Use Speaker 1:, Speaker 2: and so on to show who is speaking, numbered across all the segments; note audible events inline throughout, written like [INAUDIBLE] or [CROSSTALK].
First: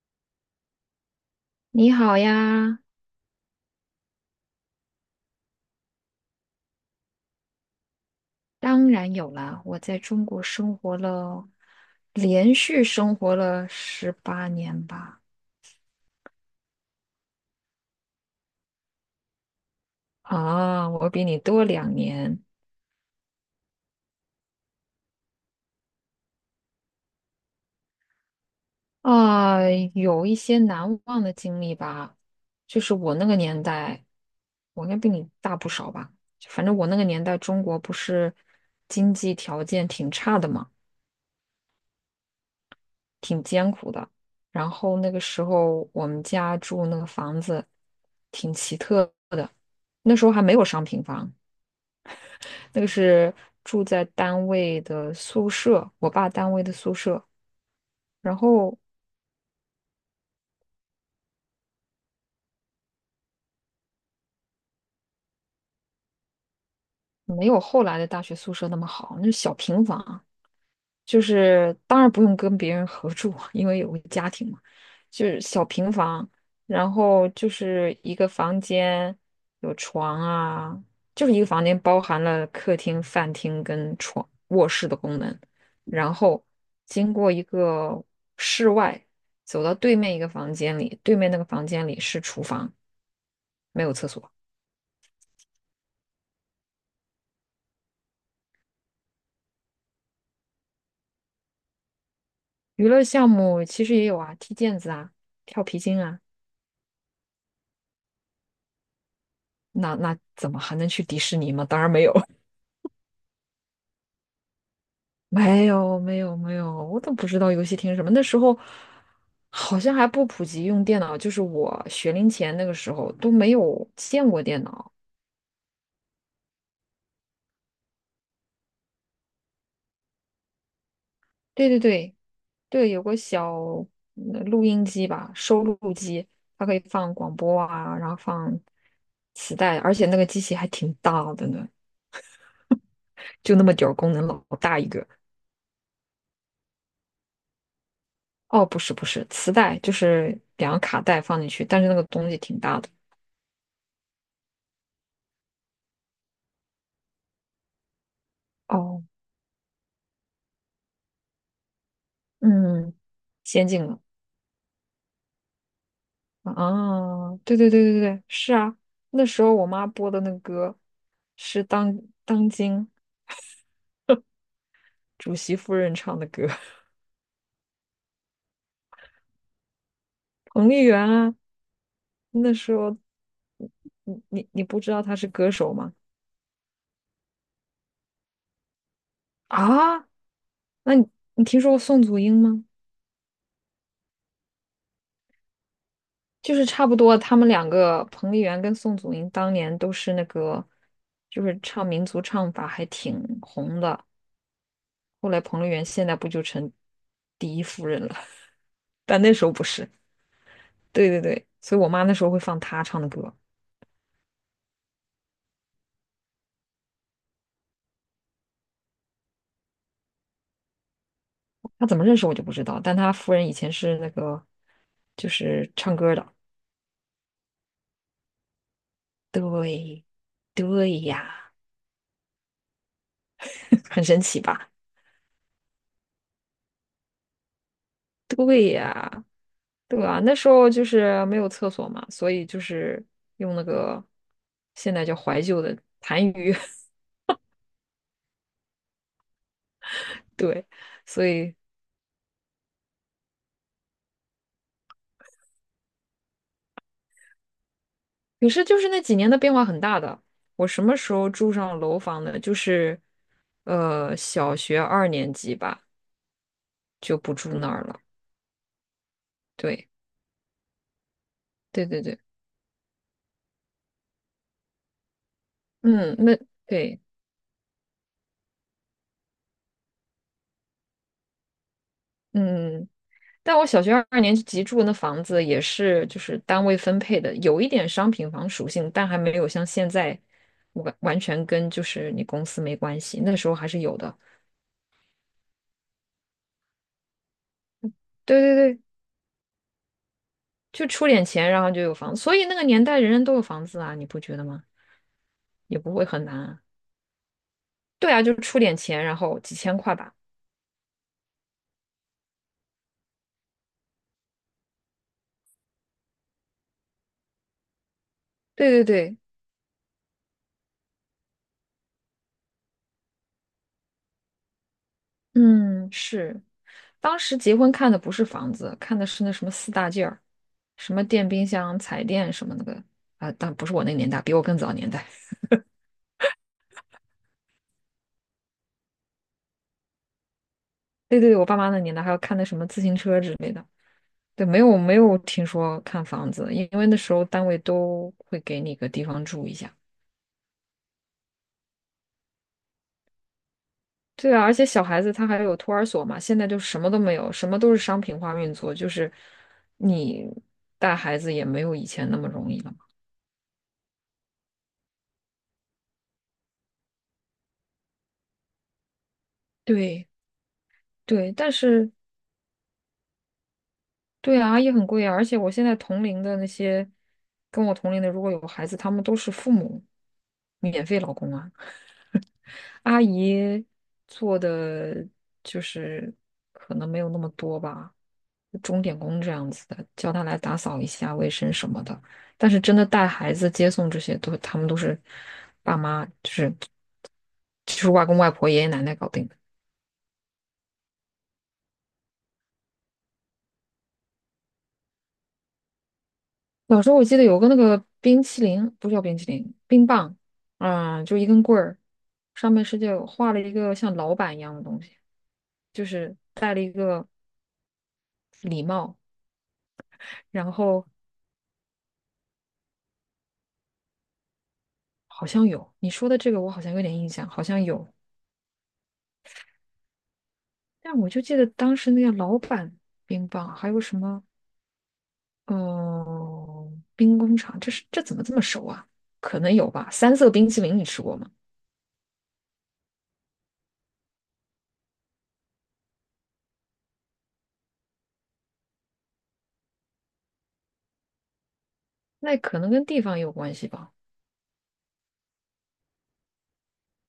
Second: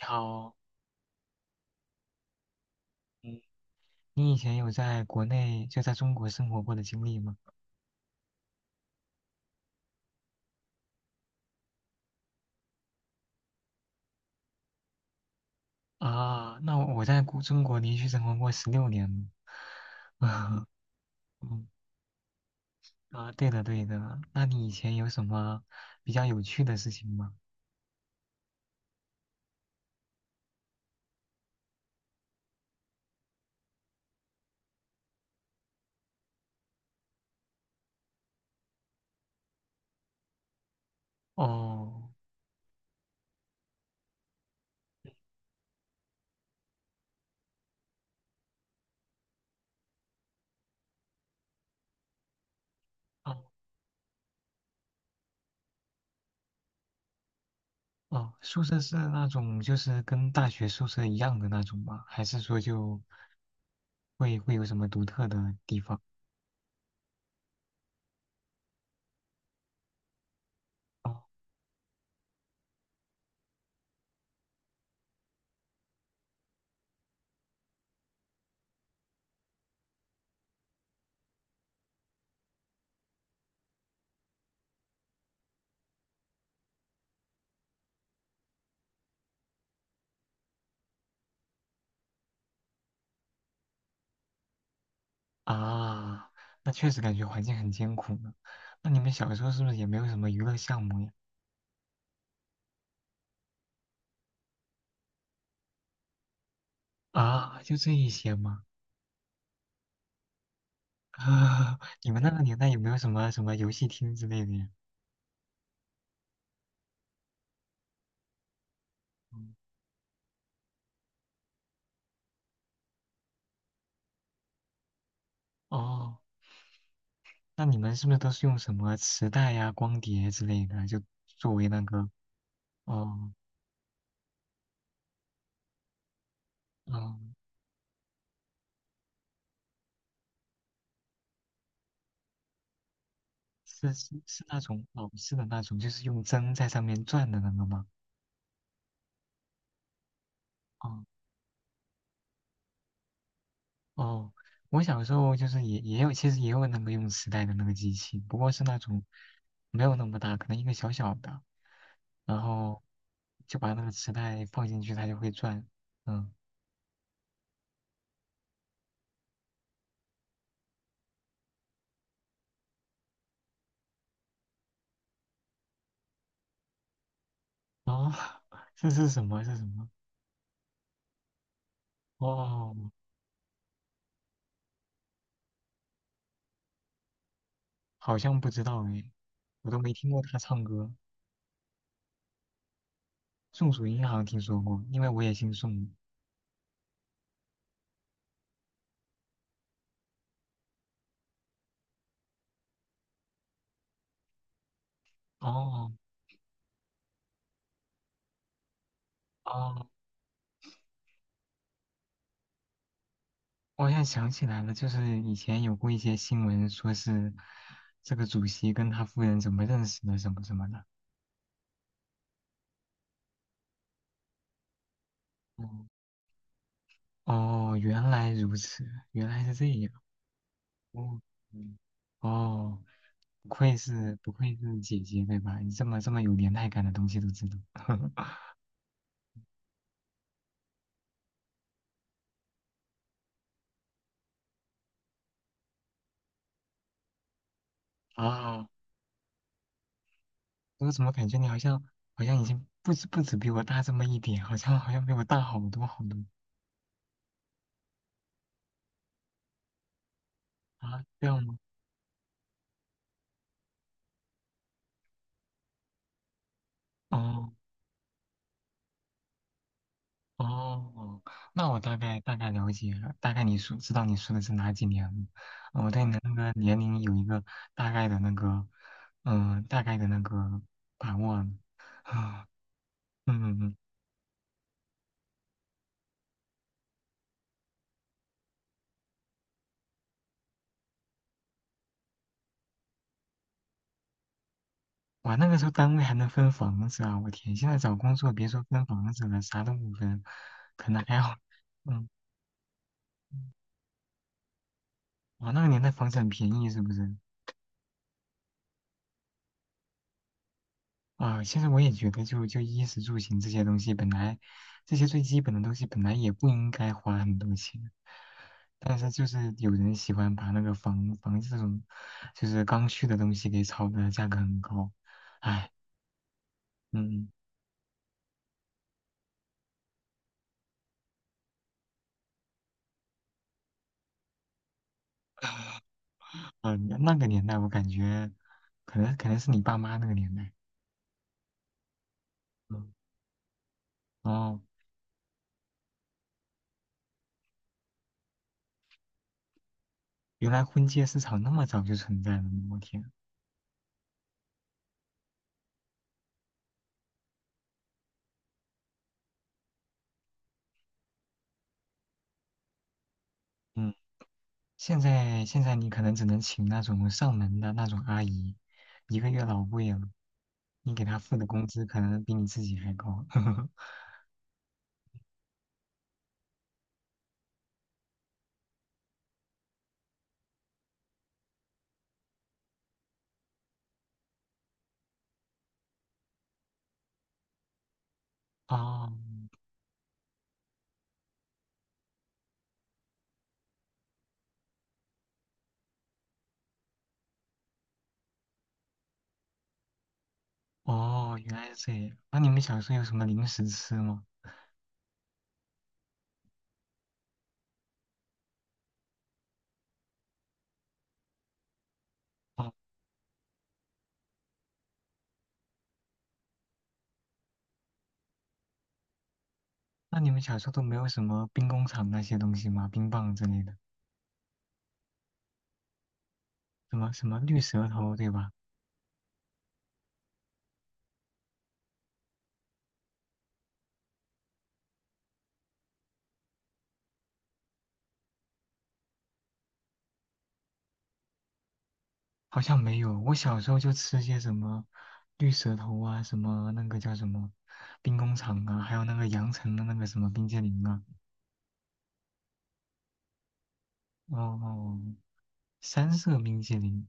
Speaker 1: 好，
Speaker 2: 你好呀，
Speaker 1: 嗯，你以前有在国内就在中国生活过的经历吗？
Speaker 2: 当然有啦，我在中国生活了，连续生活了18年吧。
Speaker 1: 啊，那我在中国连续生活过16年了。
Speaker 2: 啊，我比你
Speaker 1: [LAUGHS]
Speaker 2: 多
Speaker 1: 嗯，
Speaker 2: 2年
Speaker 1: 啊，对的对的，那你以前有什么比较有趣的事情吗？
Speaker 2: 啊，有一些难忘的经历吧。就是我那个年代，我应该比你大不少吧。反正我那个年代，中国不是经济条件挺差的嘛。
Speaker 1: 哦，
Speaker 2: 挺艰苦的。然后那个时候我们家住那个房子挺奇特的，那时候还没有商品房，那个是
Speaker 1: 哦，
Speaker 2: 住在单位的宿舍，我爸单位的宿舍，
Speaker 1: 哦，
Speaker 2: 然
Speaker 1: 宿
Speaker 2: 后
Speaker 1: 舍是那种就是跟大学宿舍一样的那种吗？还是说就会有什么独特的地方？
Speaker 2: 没有后来的大学宿舍那么好，那是小平房，就
Speaker 1: 哦，
Speaker 2: 是当然不用跟别人合住，[LAUGHS] 因为有个家庭嘛，就是小平房，然后就是一个房间有床啊，就是一个房间包含了客厅、饭厅跟床卧室的功能，然后经过一个室外，走到对面一个房间里，对面那个房间里是厨房，没有厕所。
Speaker 1: 啊，那确实感觉环境很艰苦呢。那你们小时候是不是也没有什么娱乐项目呀？
Speaker 2: 娱乐项目其实也有啊，踢毽子啊，跳皮筋啊，
Speaker 1: 啊，就这一些吗？
Speaker 2: 那那怎么还能去
Speaker 1: [LAUGHS]
Speaker 2: 迪士尼吗？
Speaker 1: 啊，
Speaker 2: 当然没
Speaker 1: 你
Speaker 2: 有。
Speaker 1: 们那个年代有没有什么什么游戏厅之类的呀？
Speaker 2: 没有没有没有，我都不知道游戏厅是什么。那时候
Speaker 1: 嗯
Speaker 2: 好像还不普及用电脑，就是我学龄前那个时候都没有见过电脑。
Speaker 1: 哦，那你们是不是都是用什么磁带呀、光碟之类的，就作为
Speaker 2: 对对
Speaker 1: 那个，
Speaker 2: 对对，有个
Speaker 1: 哦，
Speaker 2: 小录音机吧，收录机，它可以放
Speaker 1: 嗯，
Speaker 2: 广播啊，然后放磁带，而且那个机器还挺大的呢，就那么点
Speaker 1: 是
Speaker 2: 儿功
Speaker 1: 是
Speaker 2: 能，老
Speaker 1: 是那
Speaker 2: 大
Speaker 1: 种
Speaker 2: 一个。
Speaker 1: 老式的那种，就是用针在上面转的那个吗？
Speaker 2: 哦，不是不是，磁带就是两个
Speaker 1: 哦
Speaker 2: 卡带放进去，但是那个东西挺大的。
Speaker 1: 哦，我小时候就是也有，其实也有那个用磁带的那个机器，不过是那
Speaker 2: 哦，
Speaker 1: 种没有那么大，可能一个小小的，然后
Speaker 2: 嗯，
Speaker 1: 就
Speaker 2: 先
Speaker 1: 把那
Speaker 2: 进
Speaker 1: 个
Speaker 2: 了。
Speaker 1: 磁带放进去，它就会转。嗯。
Speaker 2: 啊，对对对对对，是啊，那时候我妈播的那个歌是当今主席夫人唱的歌，[LAUGHS]
Speaker 1: 啊，这是什么？这是什么？
Speaker 2: 彭丽媛啊，那时
Speaker 1: 哦，
Speaker 2: 候你不知道她是歌手吗？
Speaker 1: 好像不知道哎，我都没
Speaker 2: 啊，
Speaker 1: 听过他唱歌。
Speaker 2: 那你听说过宋祖英吗？
Speaker 1: 宋祖英好像听说过，因为我也姓宋。
Speaker 2: 就是差不多，他们两个彭丽媛跟宋祖英当年都是那个，就是唱民族唱法还挺红的。后来彭丽媛
Speaker 1: 哦
Speaker 2: 现在不就成第一夫人了？[LAUGHS] 但那时候不
Speaker 1: 哦，
Speaker 2: 是。对对对，所以我妈那时候会放她唱的歌，
Speaker 1: 我好像想起来了，就是以前有过一些新闻，说是这个主席跟他夫人怎么认识的，什么什么的。
Speaker 2: 她怎么认识我就不知道，但她夫人以前是那个就
Speaker 1: 哦
Speaker 2: 是唱歌的，
Speaker 1: 哦，原来如此，原来是这样。
Speaker 2: 对对
Speaker 1: 哦，
Speaker 2: 呀，
Speaker 1: 嗯哦，不愧
Speaker 2: [LAUGHS] 很
Speaker 1: 是
Speaker 2: 神
Speaker 1: 不
Speaker 2: 奇
Speaker 1: 愧
Speaker 2: 吧？
Speaker 1: 是姐姐，对吧？你这么有年代感的东西都知道。[LAUGHS]
Speaker 2: 对啊，那时候就是没有厕所嘛，所以就是用那个现在叫怀旧的痰盂，
Speaker 1: 啊。
Speaker 2: [LAUGHS] 对，
Speaker 1: 我怎么
Speaker 2: 所
Speaker 1: 感觉你
Speaker 2: 以
Speaker 1: 好像已经不止比我大这么一点，好像比我大好多好多
Speaker 2: 可是就是那几年的变化很大的。我什么
Speaker 1: 啊？
Speaker 2: 时
Speaker 1: 这
Speaker 2: 候
Speaker 1: 样
Speaker 2: 住
Speaker 1: 吗？
Speaker 2: 上楼房的？就是小学二年级吧，就不住
Speaker 1: 哦
Speaker 2: 那儿了。对
Speaker 1: 哦，那我
Speaker 2: 对
Speaker 1: 大
Speaker 2: 对对。
Speaker 1: 概大概了解了，大概你说知道你说的是哪几年了。我对你
Speaker 2: 嗯，
Speaker 1: 的那
Speaker 2: 那
Speaker 1: 个年龄
Speaker 2: 对，
Speaker 1: 有一个大概的那个，嗯、大概的那个把握了。啊，
Speaker 2: 嗯，但
Speaker 1: 嗯，
Speaker 2: 我
Speaker 1: 嗯
Speaker 2: 小学二年级住的那房子也是就是单位分配的，有一点商品房属性，但还没有像现在完全跟就是你公司没关系，那时候还是有的。
Speaker 1: 哇，那个时候单位还能分房子啊！我天，现在找工作
Speaker 2: 对
Speaker 1: 别说
Speaker 2: 对对，
Speaker 1: 分房子了，啥都不分，
Speaker 2: 就
Speaker 1: 可能
Speaker 2: 出
Speaker 1: 还
Speaker 2: 点
Speaker 1: 好。
Speaker 2: 钱，然后就有
Speaker 1: 嗯，
Speaker 2: 房子，所以那个年代人人都有房子啊，你不觉得吗？
Speaker 1: 哇，那个
Speaker 2: 也
Speaker 1: 年代
Speaker 2: 不会
Speaker 1: 房子
Speaker 2: 很
Speaker 1: 很
Speaker 2: 难
Speaker 1: 便
Speaker 2: 啊。
Speaker 1: 宜，是不是？
Speaker 2: 对啊，就是出点钱，然后几千块吧。
Speaker 1: 啊，现在我也觉得就，就衣食住行这些东西，本来这些最基本的东西，本来也不应该花很多钱，
Speaker 2: 对对
Speaker 1: 但是
Speaker 2: 对，
Speaker 1: 就是有人喜欢把那个房这种就是刚需的东西给炒的价格很高，唉，
Speaker 2: 嗯，是。当
Speaker 1: 嗯，
Speaker 2: 时结婚看的不是房子，看的是那什么四大件儿，什么电冰箱、彩电什么那个啊，但不是我那个年代，比我更早年代。
Speaker 1: [LAUGHS] 那个年代我感觉，可能是你爸妈那个年代，
Speaker 2: [LAUGHS] 对对对，我爸妈那年代还要看的什么自
Speaker 1: 嗯，
Speaker 2: 行车之类的。对，没
Speaker 1: 哦，
Speaker 2: 有没有听说看房子，因为那时候单位都会给你个地方住一下。
Speaker 1: 原来婚介市场那么早就存在了呢我天，
Speaker 2: 对啊，而且小孩子他还有托儿所嘛，现在就什么都没有，什么都是商品化运作，就是你带孩子也没有以前那么容易了嘛。
Speaker 1: 嗯。现在你可能只能请那种上门的那种阿姨，一个月老贵了，
Speaker 2: 对
Speaker 1: 你给她
Speaker 2: 对，
Speaker 1: 付的
Speaker 2: 但
Speaker 1: 工资
Speaker 2: 是
Speaker 1: 可能比你自己还高。[LAUGHS]
Speaker 2: 对啊，阿姨很贵啊，而且我现在同龄的那些跟我同龄的，如果有孩子，他们都是父母免费老公啊。阿姨做的就是可能没有那么多吧，钟点
Speaker 1: 哦
Speaker 2: 工这样子的，叫他来打扫一下卫生什么的。但是真的带孩子、接送这些都，他们都是爸妈，就是就是外公外婆、爷爷奶奶搞定。
Speaker 1: 哦，原来是这样。那你们小时候有什么零食吃吗？
Speaker 2: 小时候我记得有个那个冰淇淋，不是叫冰淇淋，冰棒，啊、就一根棍儿，上面
Speaker 1: 哦，
Speaker 2: 是就画了一个像老板一样的东西，就是戴了一个礼帽，
Speaker 1: 那你们
Speaker 2: 然
Speaker 1: 小时候都
Speaker 2: 后
Speaker 1: 没有什么兵工厂那些东西吗？冰棒之类的，
Speaker 2: 好像有你说的这个，我好像有
Speaker 1: 什
Speaker 2: 点印
Speaker 1: 么什
Speaker 2: 象，
Speaker 1: 么
Speaker 2: 好
Speaker 1: 绿
Speaker 2: 像
Speaker 1: 舌
Speaker 2: 有，
Speaker 1: 头，对吧？
Speaker 2: 但我就记得当时那个老板冰棒，还有什么，嗯、冰工厂，这是这怎么这么熟啊？可能有吧，三色冰淇淋你吃过吗？
Speaker 1: 好像没有，我小时候就吃些什么绿舌头啊，什么那个叫什么兵工厂啊，还有那个羊城的那个什么冰激凌啊。
Speaker 2: 那可能跟地方也有关系吧。
Speaker 1: 哦，三色冰淇淋，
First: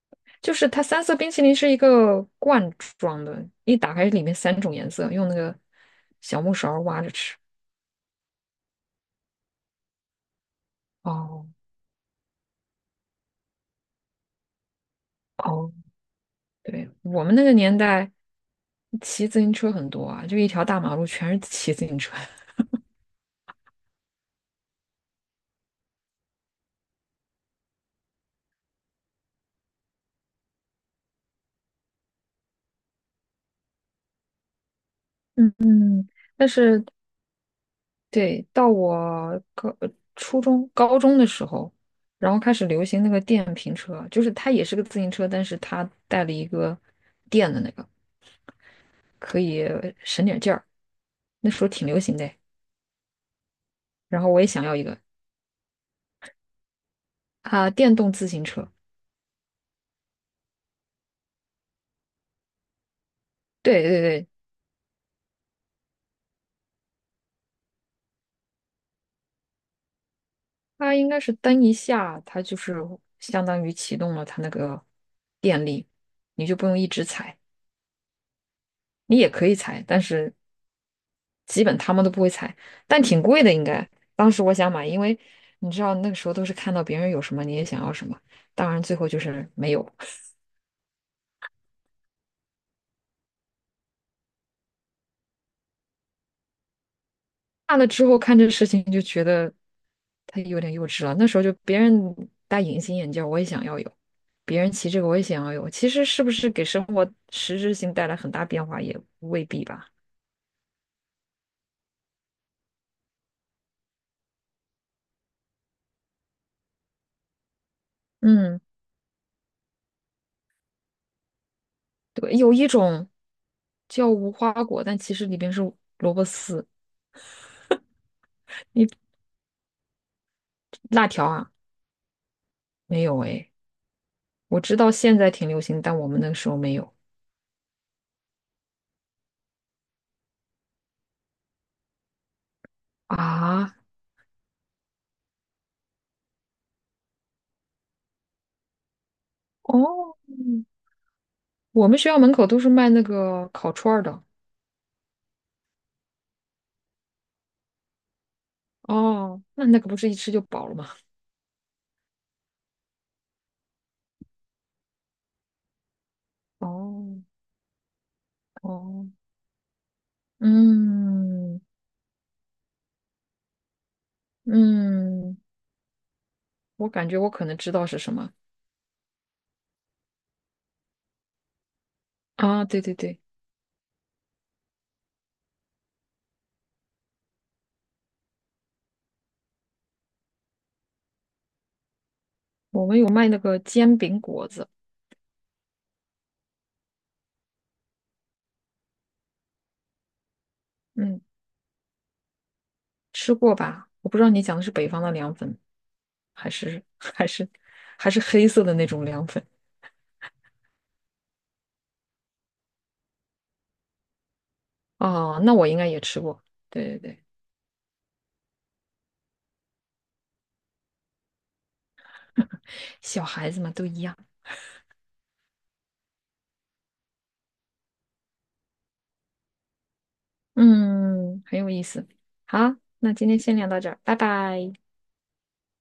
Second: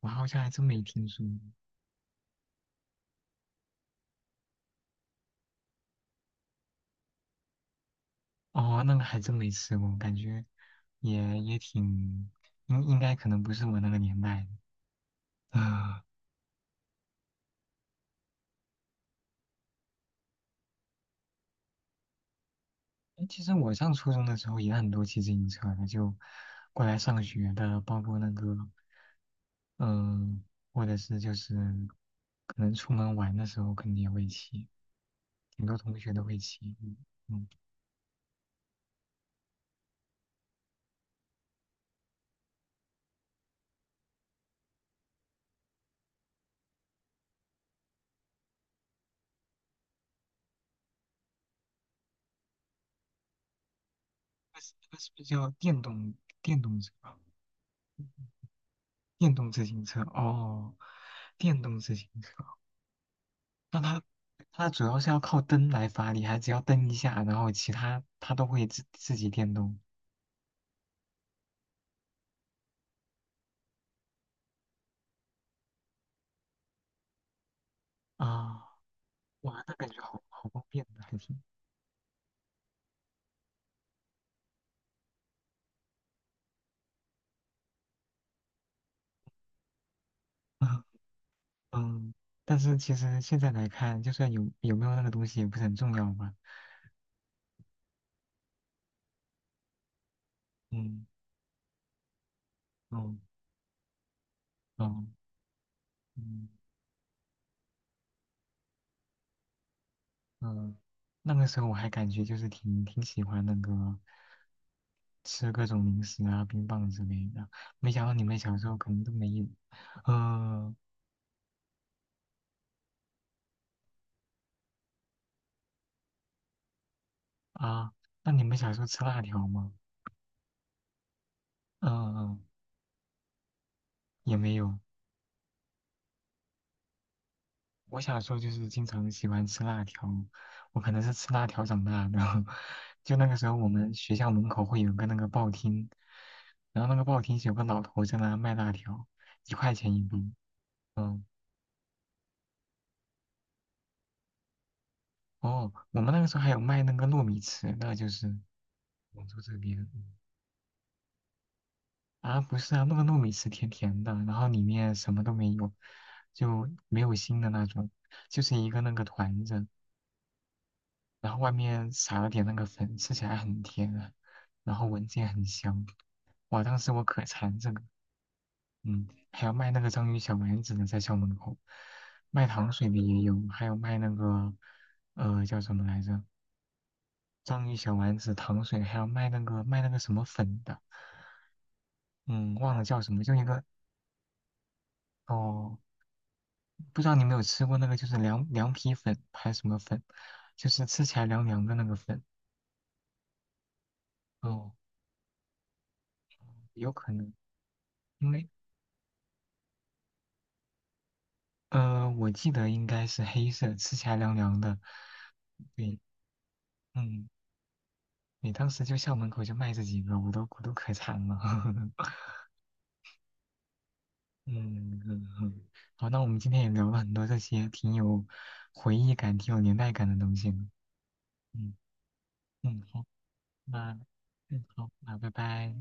Speaker 1: 我好像还
Speaker 2: 就
Speaker 1: 真
Speaker 2: 是
Speaker 1: 没
Speaker 2: 它三
Speaker 1: 听
Speaker 2: 色
Speaker 1: 说
Speaker 2: 冰
Speaker 1: 过。
Speaker 2: 淇淋是一个罐装的，一打开里面三种颜色，用那个小木勺挖着吃。
Speaker 1: 哦，那个还真没吃过，感觉也
Speaker 2: 哦
Speaker 1: 也挺，应该可能不是我那个年代的。[LAUGHS]
Speaker 2: 哦，
Speaker 1: 啊、
Speaker 2: 对，我们那个年代骑自行车很多啊，就一条大马路全是骑自行车。[LAUGHS]
Speaker 1: 诶其实我上初中的时候也很多骑自行车的，就过来上学的，包括那个，嗯、或者是就是可能出门玩的时候肯定也会骑，
Speaker 2: 嗯
Speaker 1: 很多同
Speaker 2: 嗯，
Speaker 1: 学都会
Speaker 2: 但
Speaker 1: 骑。
Speaker 2: 是
Speaker 1: 嗯，嗯
Speaker 2: 对，到我初中、高中的时候，然后开始流行那个电瓶车，就是它也是个自行车，但是它带了一个电的那个，可以省点劲儿。那时候挺流行的。然后我也想要一
Speaker 1: 那
Speaker 2: 个
Speaker 1: 是不是叫电动车啊？
Speaker 2: 啊，电动自行车。
Speaker 1: 电动自行车哦，电动自行车，那
Speaker 2: 对对
Speaker 1: 它
Speaker 2: 对，
Speaker 1: 主要是要靠蹬来发力，还只要蹬一下，然后其他它都会自己电动
Speaker 2: 它应该是蹬一下，它就是相当于启动了它那个电力，你就不用一直踩，
Speaker 1: 啊，
Speaker 2: 你也可以
Speaker 1: 哇，那
Speaker 2: 踩，
Speaker 1: 感觉
Speaker 2: 但
Speaker 1: 好
Speaker 2: 是
Speaker 1: 好方便的，还是，
Speaker 2: 基本他们都不会踩，但挺贵的应该。当时我想买，因为你知道那个时候都是看到别人有什么你也想要什么，当然最后就是没有。
Speaker 1: 嗯嗯，但是其实现在来看，就算有没有那个东西也不是很重要吧，
Speaker 2: 大了之后看这事情就觉得他有点幼稚
Speaker 1: 嗯
Speaker 2: 了。那时候就别人戴隐形眼
Speaker 1: 嗯
Speaker 2: 镜儿我也想要有；别人骑这个，
Speaker 1: 嗯
Speaker 2: 我也想要有。其实是不
Speaker 1: 嗯，
Speaker 2: 是给生活实质性带来很大变化，也未必吧。
Speaker 1: 嗯，那个时候我还感觉就是挺喜欢那个吃各种零食啊、冰棒之类的。没想到你们小
Speaker 2: 嗯，
Speaker 1: 时候可能都没有。嗯、
Speaker 2: 对，有一种叫无花果，但其实里边是萝卜丝。
Speaker 1: 啊，那你们小时候吃
Speaker 2: 你
Speaker 1: 辣条吗？
Speaker 2: 辣条啊？
Speaker 1: 嗯、嗯，
Speaker 2: 没有哎，
Speaker 1: 也没
Speaker 2: 我知
Speaker 1: 有。
Speaker 2: 道现在挺流行，但我们那个时候没有
Speaker 1: 我小时候就是经常喜欢吃辣条，我可能是吃辣条长大的。[LAUGHS] 就那个时候，我
Speaker 2: 啊。
Speaker 1: 们学校门口会有个那个报厅，然后那个报厅是有个老头在那卖辣条，1块钱一
Speaker 2: 哦，
Speaker 1: 包。嗯。
Speaker 2: 我们学校门口都是卖那个烤串儿的。
Speaker 1: 哦，我们那个时候还有卖那个糯米糍的，就是广州
Speaker 2: 哦，
Speaker 1: 这
Speaker 2: 那那
Speaker 1: 边
Speaker 2: 个不是一吃就饱了吗？
Speaker 1: 啊，不是啊，那个糯米糍甜甜的，然后里面什么都没有，就没有
Speaker 2: 哦
Speaker 1: 心的那种，就是一个那个
Speaker 2: 哦，
Speaker 1: 团子，然后外
Speaker 2: 嗯
Speaker 1: 面撒了点那个粉，吃起来很甜啊，然后闻起来
Speaker 2: 嗯，
Speaker 1: 很香。哇，当
Speaker 2: 我
Speaker 1: 时我
Speaker 2: 感觉
Speaker 1: 可
Speaker 2: 我可能
Speaker 1: 馋这
Speaker 2: 知
Speaker 1: 个，
Speaker 2: 道是什么
Speaker 1: 嗯，还有卖那个章鱼小丸子的，在校门口，卖
Speaker 2: 啊，
Speaker 1: 糖
Speaker 2: 对
Speaker 1: 水
Speaker 2: 对
Speaker 1: 的
Speaker 2: 对，
Speaker 1: 也有，还有卖那个叫什么来着？章鱼小丸子、糖水，还有卖那个什么粉的，嗯，忘了
Speaker 2: 我们
Speaker 1: 叫
Speaker 2: 有
Speaker 1: 什么，
Speaker 2: 卖
Speaker 1: 就
Speaker 2: 那
Speaker 1: 一
Speaker 2: 个
Speaker 1: 个
Speaker 2: 煎饼果子，
Speaker 1: 哦，不知道你有没有吃过那个，就是凉皮粉还是什么粉，就是吃起
Speaker 2: 嗯，
Speaker 1: 来凉凉的那个粉。
Speaker 2: 吃过吧？我不知道你讲的是
Speaker 1: 哦，
Speaker 2: 北方的凉粉，还是
Speaker 1: 有
Speaker 2: [LAUGHS]
Speaker 1: 可
Speaker 2: 还
Speaker 1: 能，
Speaker 2: 是还是
Speaker 1: 因为
Speaker 2: 黑色的那种凉粉
Speaker 1: 我记得应该是黑色，吃起来凉凉的。
Speaker 2: 哦，那我应该
Speaker 1: 对，
Speaker 2: 也吃过，对对对，
Speaker 1: 嗯，你当时就校门口就卖这几个，我都可馋了。[LAUGHS]
Speaker 2: 小孩子嘛都一样，
Speaker 1: 嗯嗯嗯，[LAUGHS] 好，那我们今天也聊了很多这些挺有回忆感、挺有年代感的东西呢
Speaker 2: 嗯，很有
Speaker 1: 嗯。
Speaker 2: 意思。好，
Speaker 1: 嗯，好，
Speaker 2: 那今天先聊到这
Speaker 1: 那
Speaker 2: 儿，拜
Speaker 1: 嗯
Speaker 2: 拜。
Speaker 1: 好，那拜拜。